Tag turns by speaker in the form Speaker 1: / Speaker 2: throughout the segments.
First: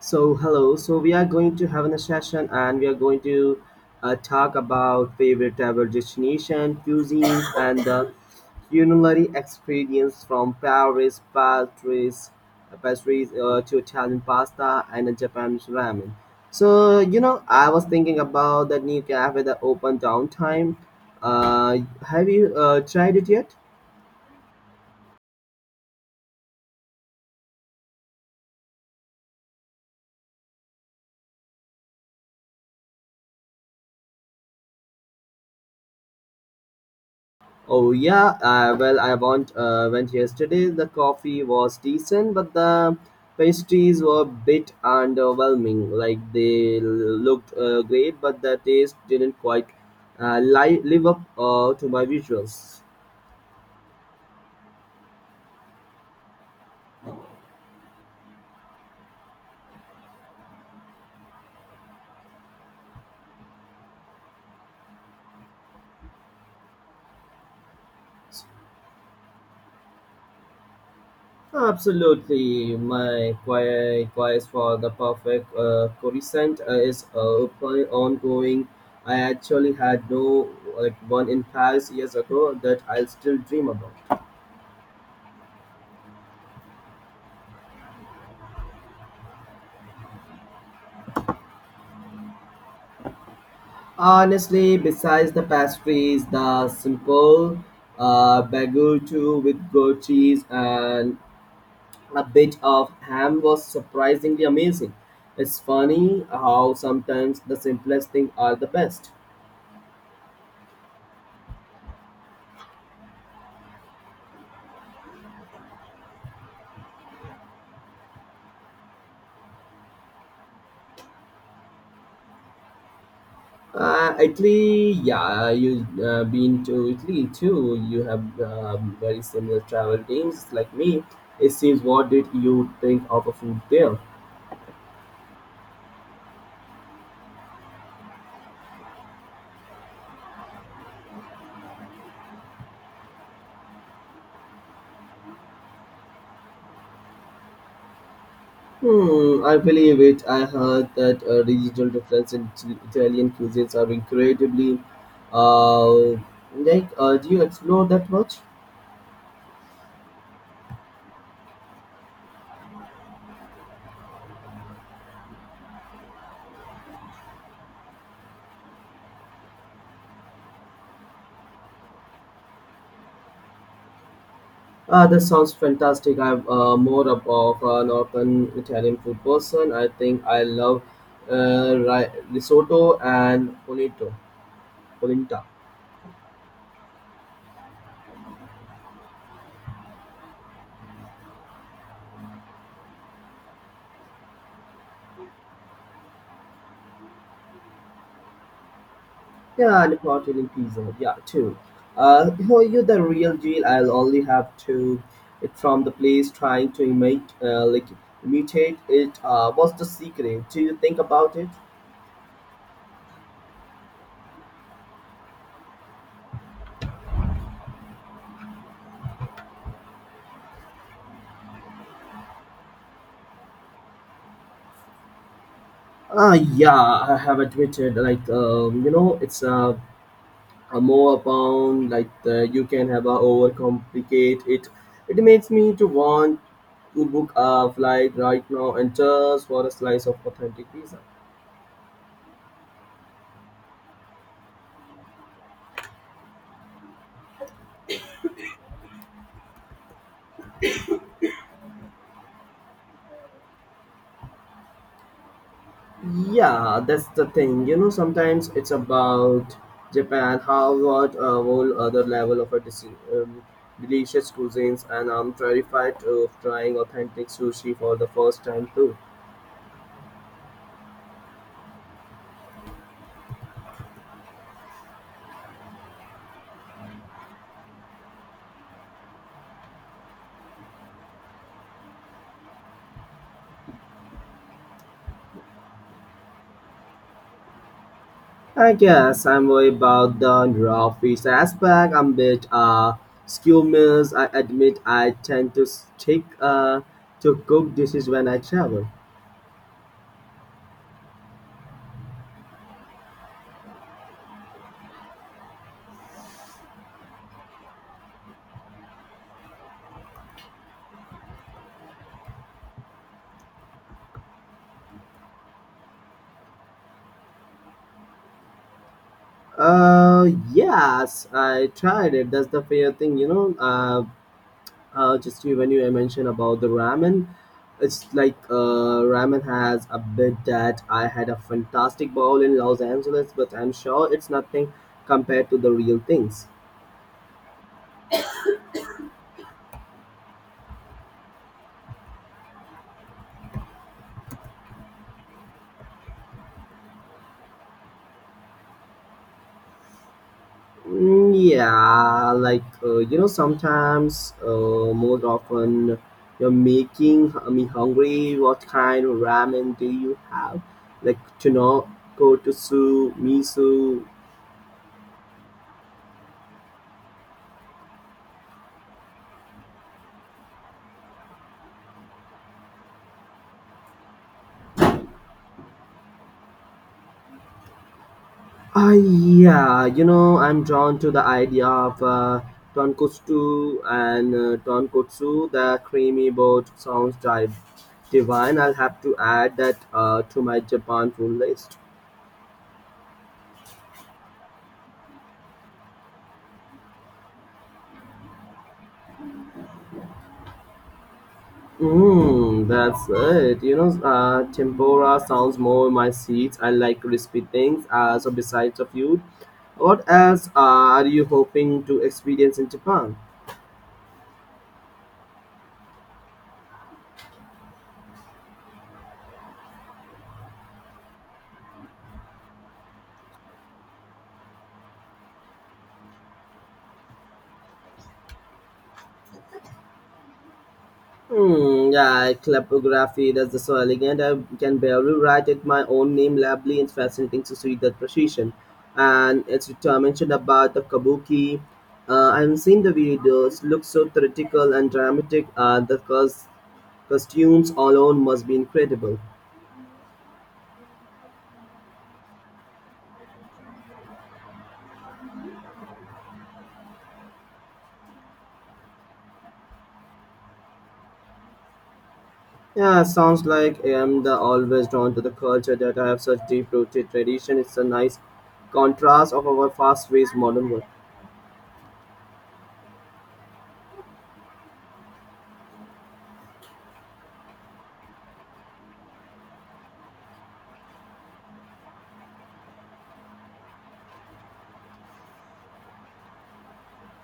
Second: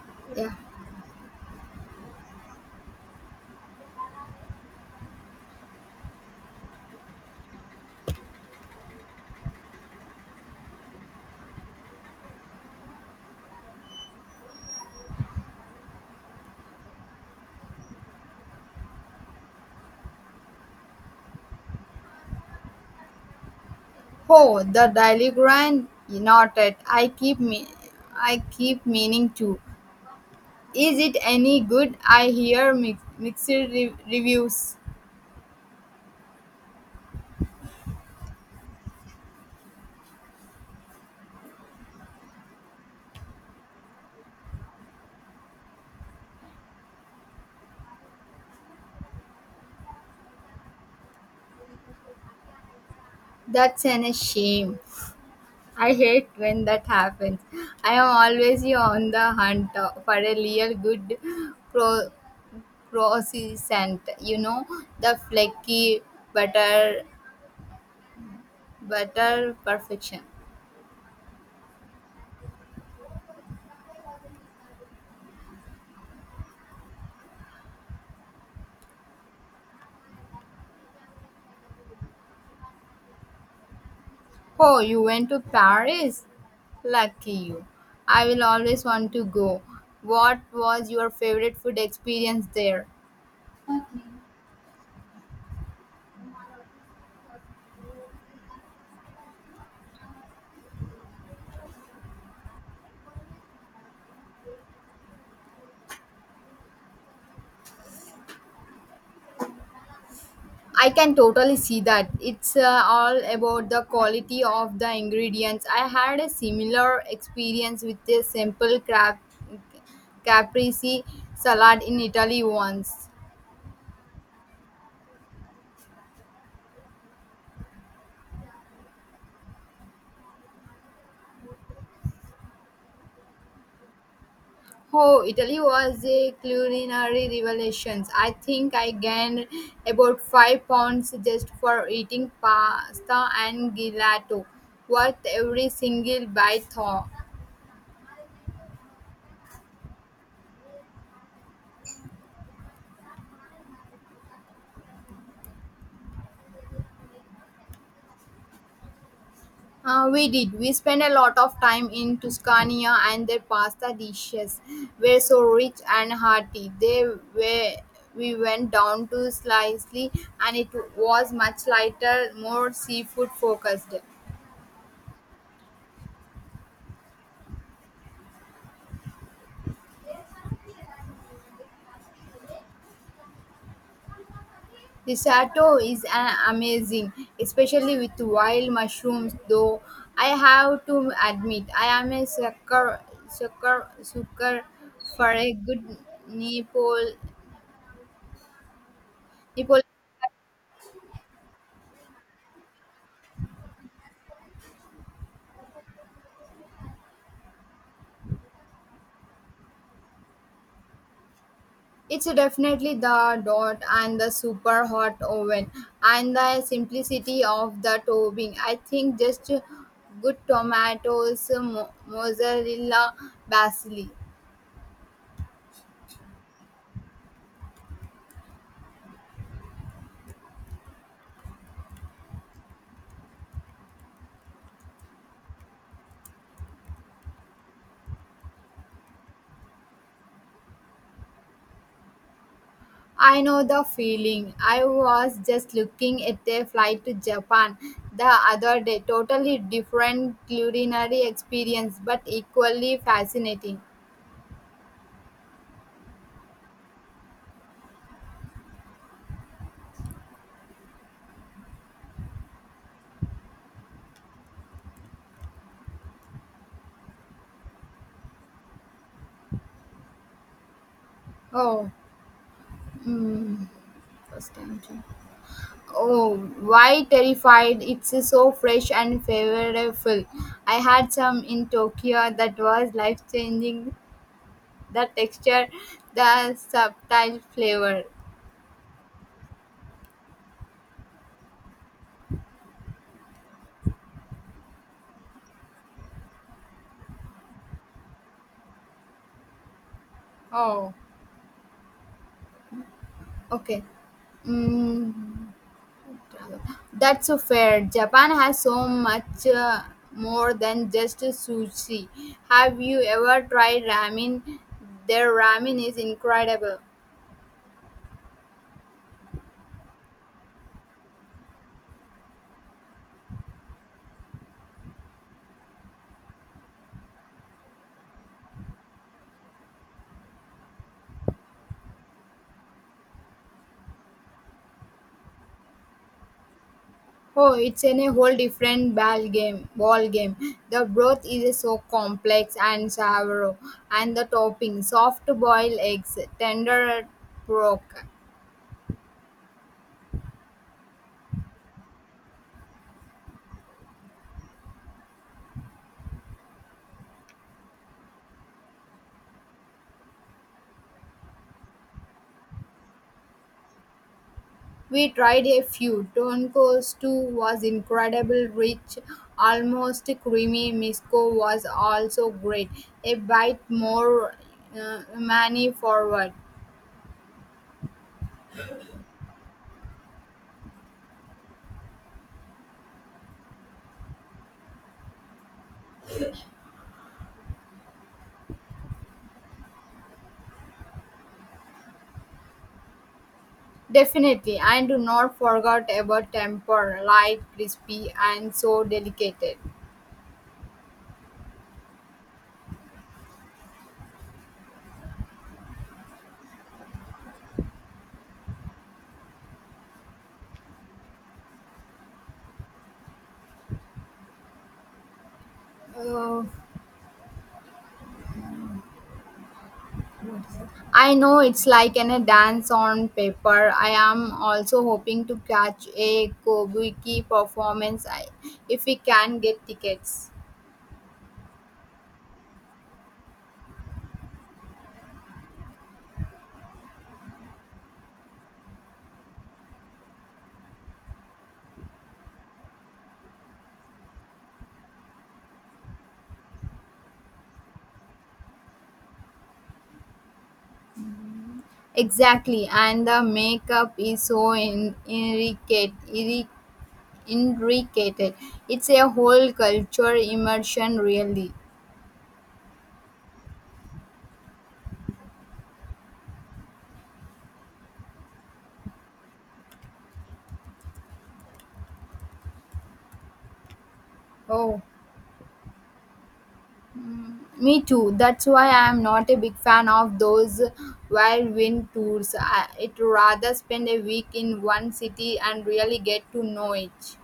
Speaker 1: So
Speaker 2: Yeah.
Speaker 1: hello. So we are going to have a session, and we are going to talk about favorite travel destination, cuisines, and the culinary experience from Paris, pastries, to Italian pasta and Japanese ramen. So I was thinking about that new cafe that opened downtown. Uh, have you tried it yet?
Speaker 2: Oh, the Daily Grind. Not it. I keep meaning to. Is it any good? I hear mixed reviews.
Speaker 1: Oh yeah, well I want went yesterday. The coffee was decent, but the pastries were a bit underwhelming. Like they looked great, but the taste didn't quite live up to my visuals.
Speaker 2: A shame. I hate when that happens. I am always on the hunt for a real good pro croissant, you know, the flaky butter butter perfection.
Speaker 1: Absolutely, my quest for the perfect croissant is ongoing. I actually had no like one in Paris years ago that I'll still dream about.
Speaker 2: Oh, you went to Paris? Lucky you. I will always want to go. What was your favorite food experience there?
Speaker 1: Honestly, besides the pastries, the simple baguette with goat cheese and a bit of ham was surprisingly amazing. It's funny how sometimes the simplest things are the best.
Speaker 2: I can totally see that. It's all about the quality of the ingredients. I had a similar experience with a simple crab caprese salad in Italy once.
Speaker 1: Italy, yeah, you been to Italy too. You have very similar travel teams like me. It seems what did you think of a food there?
Speaker 2: Oh, Italy was a culinary revelation. I think I gained about 5 pounds just for eating pasta and gelato. Worth every single bite. Thaw.
Speaker 1: Hmm, I believe it. I heard that regional difference in Italian cuisines are incredibly. Uh, do you explore that much?
Speaker 2: We did. We spent a lot of time in Tuscany, and their pasta dishes were so rich and hearty. They were. We went down to Sicily, and it was much lighter, more seafood focused.
Speaker 1: Ah, that sounds fantastic. I'm more of an open Italian food person. I think I love risotto and polenta.
Speaker 2: Risotto is an amazing, especially with wild mushrooms. Though I have to admit, I am a sucker for a good Nepal.
Speaker 1: Yeah,
Speaker 2: Nepal.
Speaker 1: and Neapolitan pizza. Yeah, too. Who are you the real deal? I'll only have to it from the place trying to imitate, imitate it. What's the secret? Do you think about it?
Speaker 2: It's definitely the dot and the super hot oven and the simplicity of the topping. I think just good tomatoes, mozzarella, basil.
Speaker 1: Yeah, I have admitted, like, you know, it's a more bound, you can have a overcomplicate it. It makes me to want to book a flight right now and just for a slice of authentic pizza.
Speaker 2: I know the feeling. I was just looking at a flight to Japan the other day. Totally different culinary experience, but equally fascinating.
Speaker 1: Yeah, that's the thing. Sometimes it's about Japan. How about a whole other level of a delicious cuisines, and I'm terrified of trying authentic sushi for the first time too.
Speaker 2: Oh, mm, first time. To- oh, why terrified? It's so fresh and flavorful. I had some in Tokyo that was life changing. The texture, the subtle flavor.
Speaker 1: I guess I'm worried about the raw fish aspect. I'm a bit skewed. I admit I tend to stick to cook dishes when I travel.
Speaker 2: Oh, okay. Mm. That's so fair. Japan has so much more than just sushi. Have you ever tried ramen? Their ramen is incredible.
Speaker 1: Yes, I tried it. That's the fair thing, when you mentioned about the ramen it's like ramen has a bit that I had a fantastic bowl in los angeles but I'm sure it's nothing compared to the real things
Speaker 2: Oh, it's in a whole different Ball game. The broth is so complex and sour, and the topping soft boiled eggs, tender pork.
Speaker 1: Mm, yeah like sometimes more often you're making me hungry what kind of ramen do you have like to know go to su miso
Speaker 2: We tried a few. Tonko stew was incredible, rich, almost creamy. Misko was also great, a bite more many forward.
Speaker 1: Yeah, I'm drawn to the idea of tonkotsu and tonkotsu. The creamy boat sounds divine. I'll have to add that to my Japan food list.
Speaker 2: Definitely, and do not forget about temper, light, crispy, and so delicate.
Speaker 1: Mm, that's it. Tempura sounds more my seeds. I like crispy things. So besides the food, what else are you hoping to experience in Japan?
Speaker 2: Uh, I know it's like a dance on paper. I am also hoping to catch a Kobuki performance if we can get tickets.
Speaker 1: Hmm, yeah, calligraphy, that's so elegant. I can barely write it my own name lovely. It's fascinating to see that precision. And it's mentioned about the kabuki. I've seen the videos, looks so theatrical and dramatic. Costumes alone must be incredible.
Speaker 2: Exactly, and the makeup is so intricate, intricate. It's a whole culture immersion, really.
Speaker 1: Yeah, sounds like I am the always drawn to the culture that I have such deep-rooted tradition. It's a nice contrast of our fast-paced modern world.
Speaker 2: Oh, mm, me too. That's why I'm not a big fan of those whirlwind tours. I'd rather spend a week in one city and really get to know it.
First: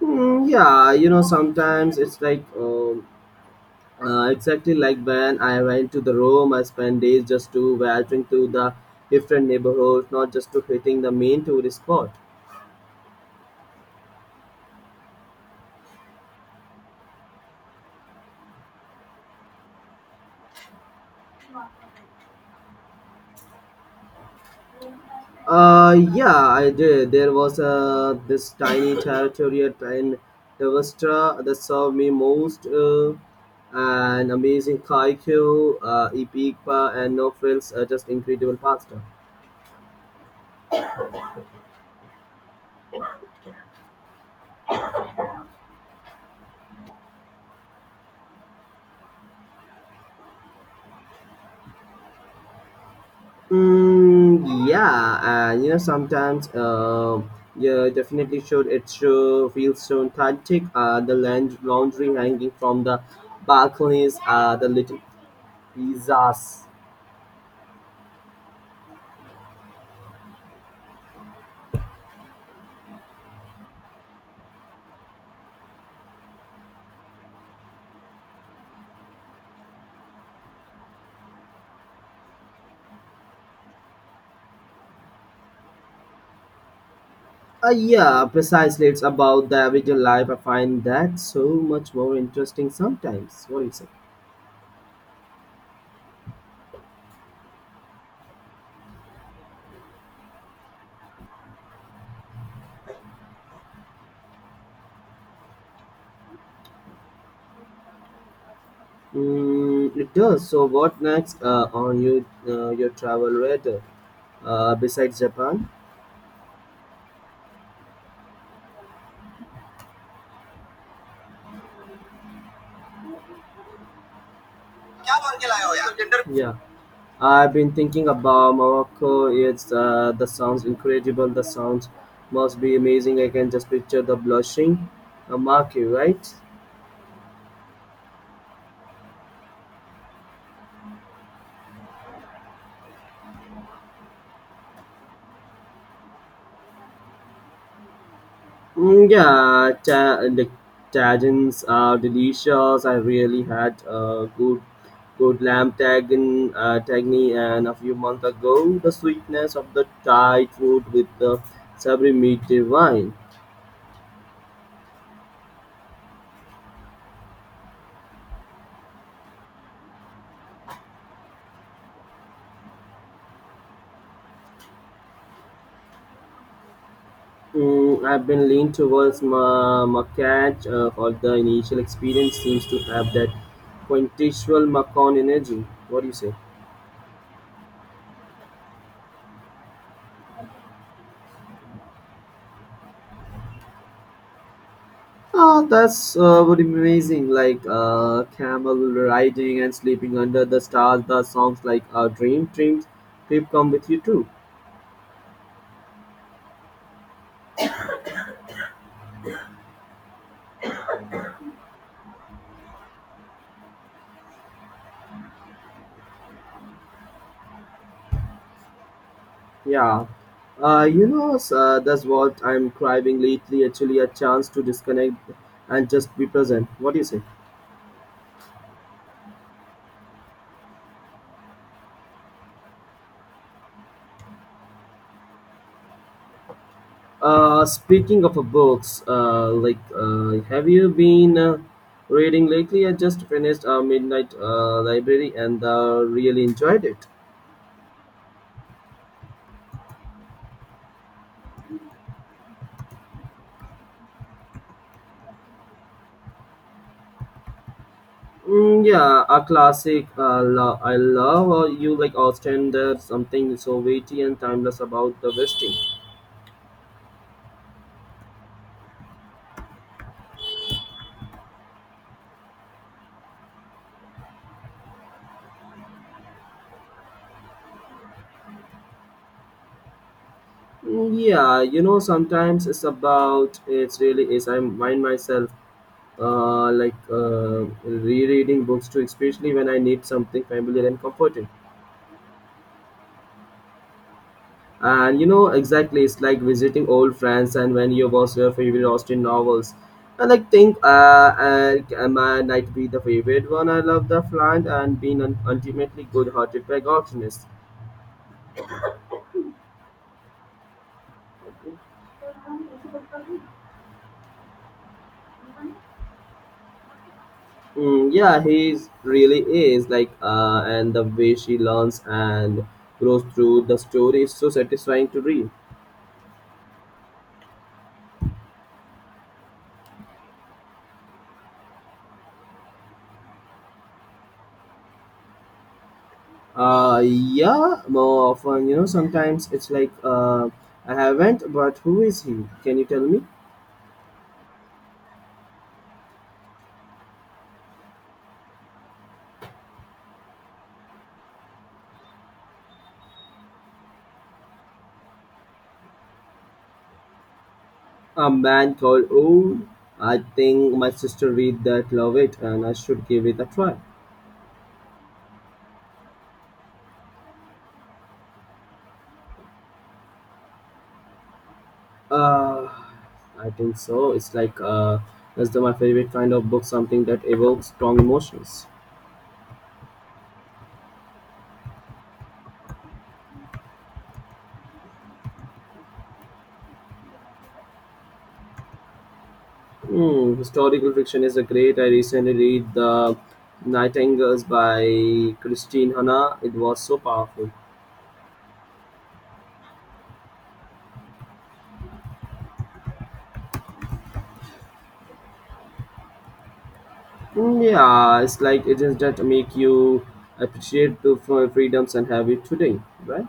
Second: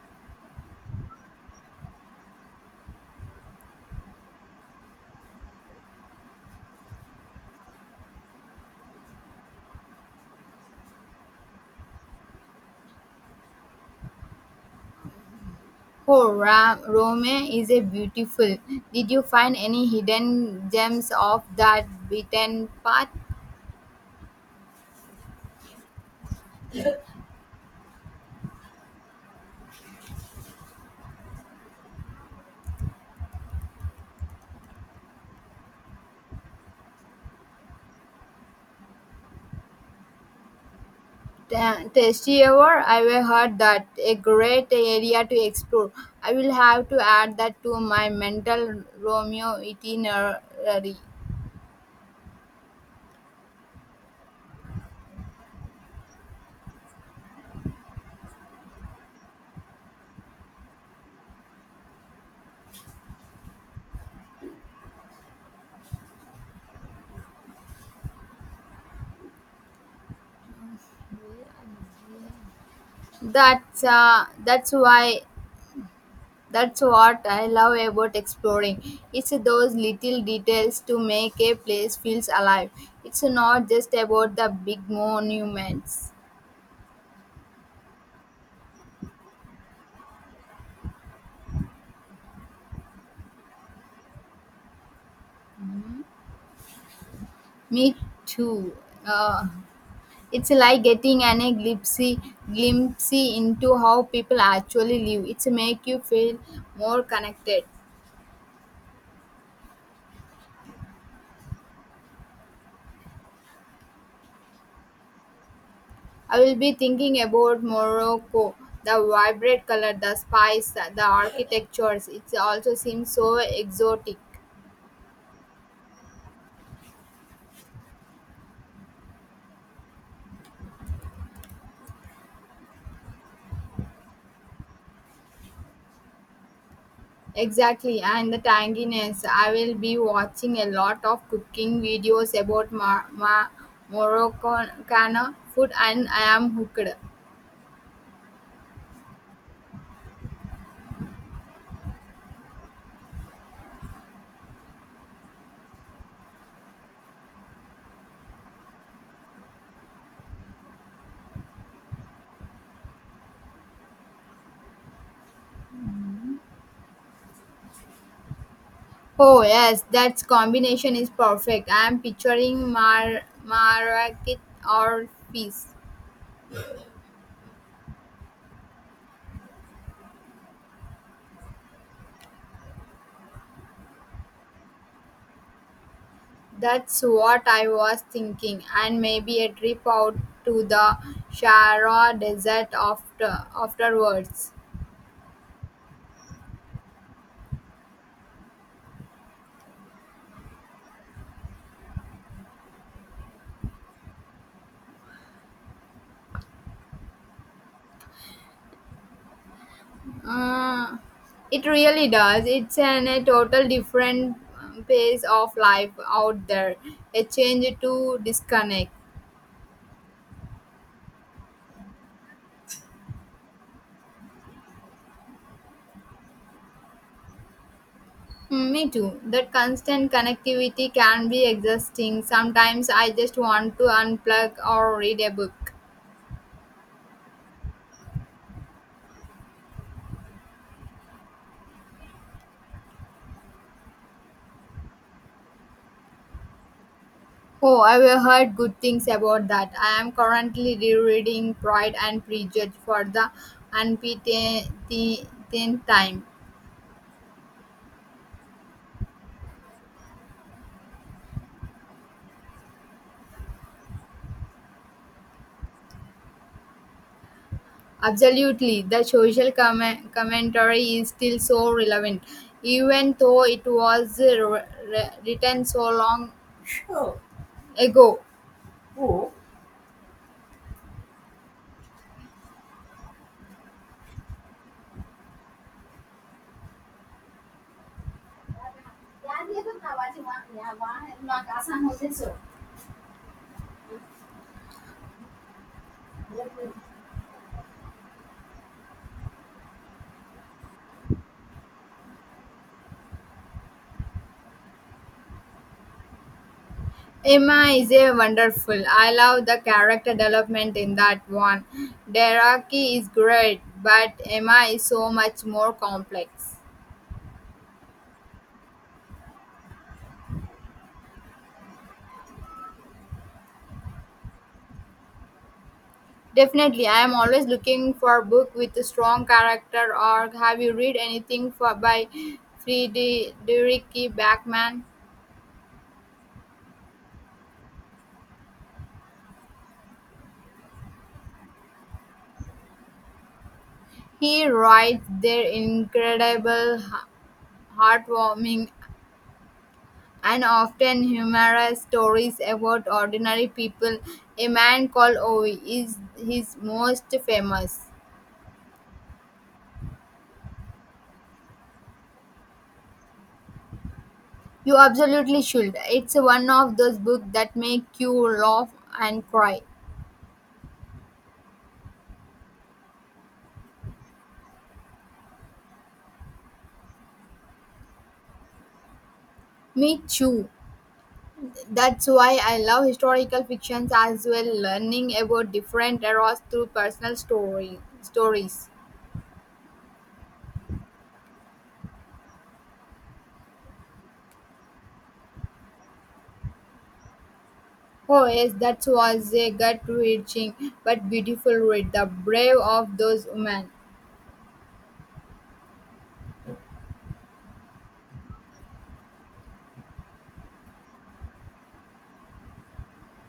Speaker 1: Mm, yeah, you know, sometimes it's like. Exactly like when I went to the Rome, I spent days just to wandering through the different neighborhoods, not just to hitting the main tourist spot.
Speaker 2: Oh, Rome is a beautiful. Did you find any hidden gems of that beaten path?
Speaker 1: Yeah, I did. There was this tiny territory in Devastra that served me most. An amazing kaiku, ipipa, and no frills, just incredible pasta.
Speaker 2: Tasty ever, I've heard that a great area to explore. I will have to add that to my mental Romeo itinerary.
Speaker 1: Mm, yeah, and you know sometimes yeah, definitely should it sure feels so authentic. The land laundry hanging from the balconies. The little pizzas.
Speaker 2: That's why that's what I love about exploring. It's those little details to make a place feels alive. It's not just about the big monuments.
Speaker 1: Yeah, precisely. It's about the everyday life. I find that so much more interesting sometimes. What do you say?
Speaker 2: Me too. Uh, It's like getting an a glimpse into how people actually live. It's make you feel more connected.
Speaker 1: Mm, it does. So what next on your travel radar besides Japan?
Speaker 2: I will be thinking about Morocco, the vibrant color, the spice, the architectures. It also seems so exotic.
Speaker 1: क्या बोल के लाए हो यार? Gender- Yeah. I've been thinking about Morocco. It's the sounds incredible. The sounds must be amazing. I can just picture the blushing marquee, right?
Speaker 2: Exactly, and the tanginess. I will be watching a lot of cooking videos about Moroccan food, and I am hooked.
Speaker 1: Mm, yeah, the tagines are delicious. I really had a good lamb tagin tagni and a few months ago the sweetness of the Thai food with the savory meat divine.
Speaker 2: Oh yes, that combination is perfect. I am picturing mar marrakech or peace.
Speaker 1: I've been leaned towards Macach, although the initial experience seems to have that quintessential Macon energy. What do you say?
Speaker 2: That's what I was thinking, and maybe a trip out to the Shara Desert afterwards.
Speaker 1: Oh, that's would be amazing. Like camel riding and sleeping under the stars. The songs like "Dream Dreams" keep come with you too.
Speaker 2: Uh, it really does. It's a total different pace of life out there. A change to disconnect.
Speaker 1: Yeah, that's what I'm craving lately. Actually, a chance to disconnect and just be present. What do you say?
Speaker 2: Mm, me too. That constant connectivity can be exhausting. Sometimes I just want to unplug or read a book.
Speaker 1: Speaking of books, have you been reading lately? I just finished Midnight Library and really enjoyed it.
Speaker 2: Oh, I have heard good things about that. I am currently rereading Pride and Prejudice for the unbeaten time.
Speaker 1: Mm, yeah, a classic. I love you like Austin. There's something so weighty and timeless about the Westing.
Speaker 2: Absolutely, the social commentary is still so relevant, even though it was re- written so long ago.
Speaker 1: Mm, yeah, you know, sometimes it's about it's really is. I mind myself rereading books too, especially when I need something familiar and comforting. And exactly, it's like visiting old friends and when you was your favorite Austen novels. And I think mine might be the favorite one. I love the Flan and being an ultimately good-hearted percussionist.
Speaker 2: Emma is a wonderful. I love the character development in that one. Deraki is great, but Emma is so much more complex.
Speaker 1: Mm, yeah, he really is and the way she learns and grows through the story is so satisfying to read.
Speaker 2: Definitely, I am always looking for a book with a strong character. Or have you read anything for by Friedrich Backman?
Speaker 1: Yeah, more often, you know, sometimes it's like, I haven't, but who is he? Can you tell me?
Speaker 2: He writes their incredible, heartwarming and often humorous stories about ordinary people. A man called Ovi is his most famous.
Speaker 1: A man called Oh, I think my sister read that love it and I should give it a try.
Speaker 2: You absolutely should. It's one of those books that make you laugh and cry.
Speaker 1: Uh, I think so. It's like that's the, my favorite kind of book, something that evokes strong emotions.
Speaker 2: Me too. That's why I love historical fictions as well, learning about different eras through personal story stories.
Speaker 1: Hmm, historical fiction is a great. I recently read The Nightingales by Christine Hanna. It was so powerful.
Speaker 2: Oh yes, that was a gut-wrenching but beautiful read. The brave of those women.
Speaker 1: Mm, yeah, it's like it is that make you appreciate the freedoms and have it today, right?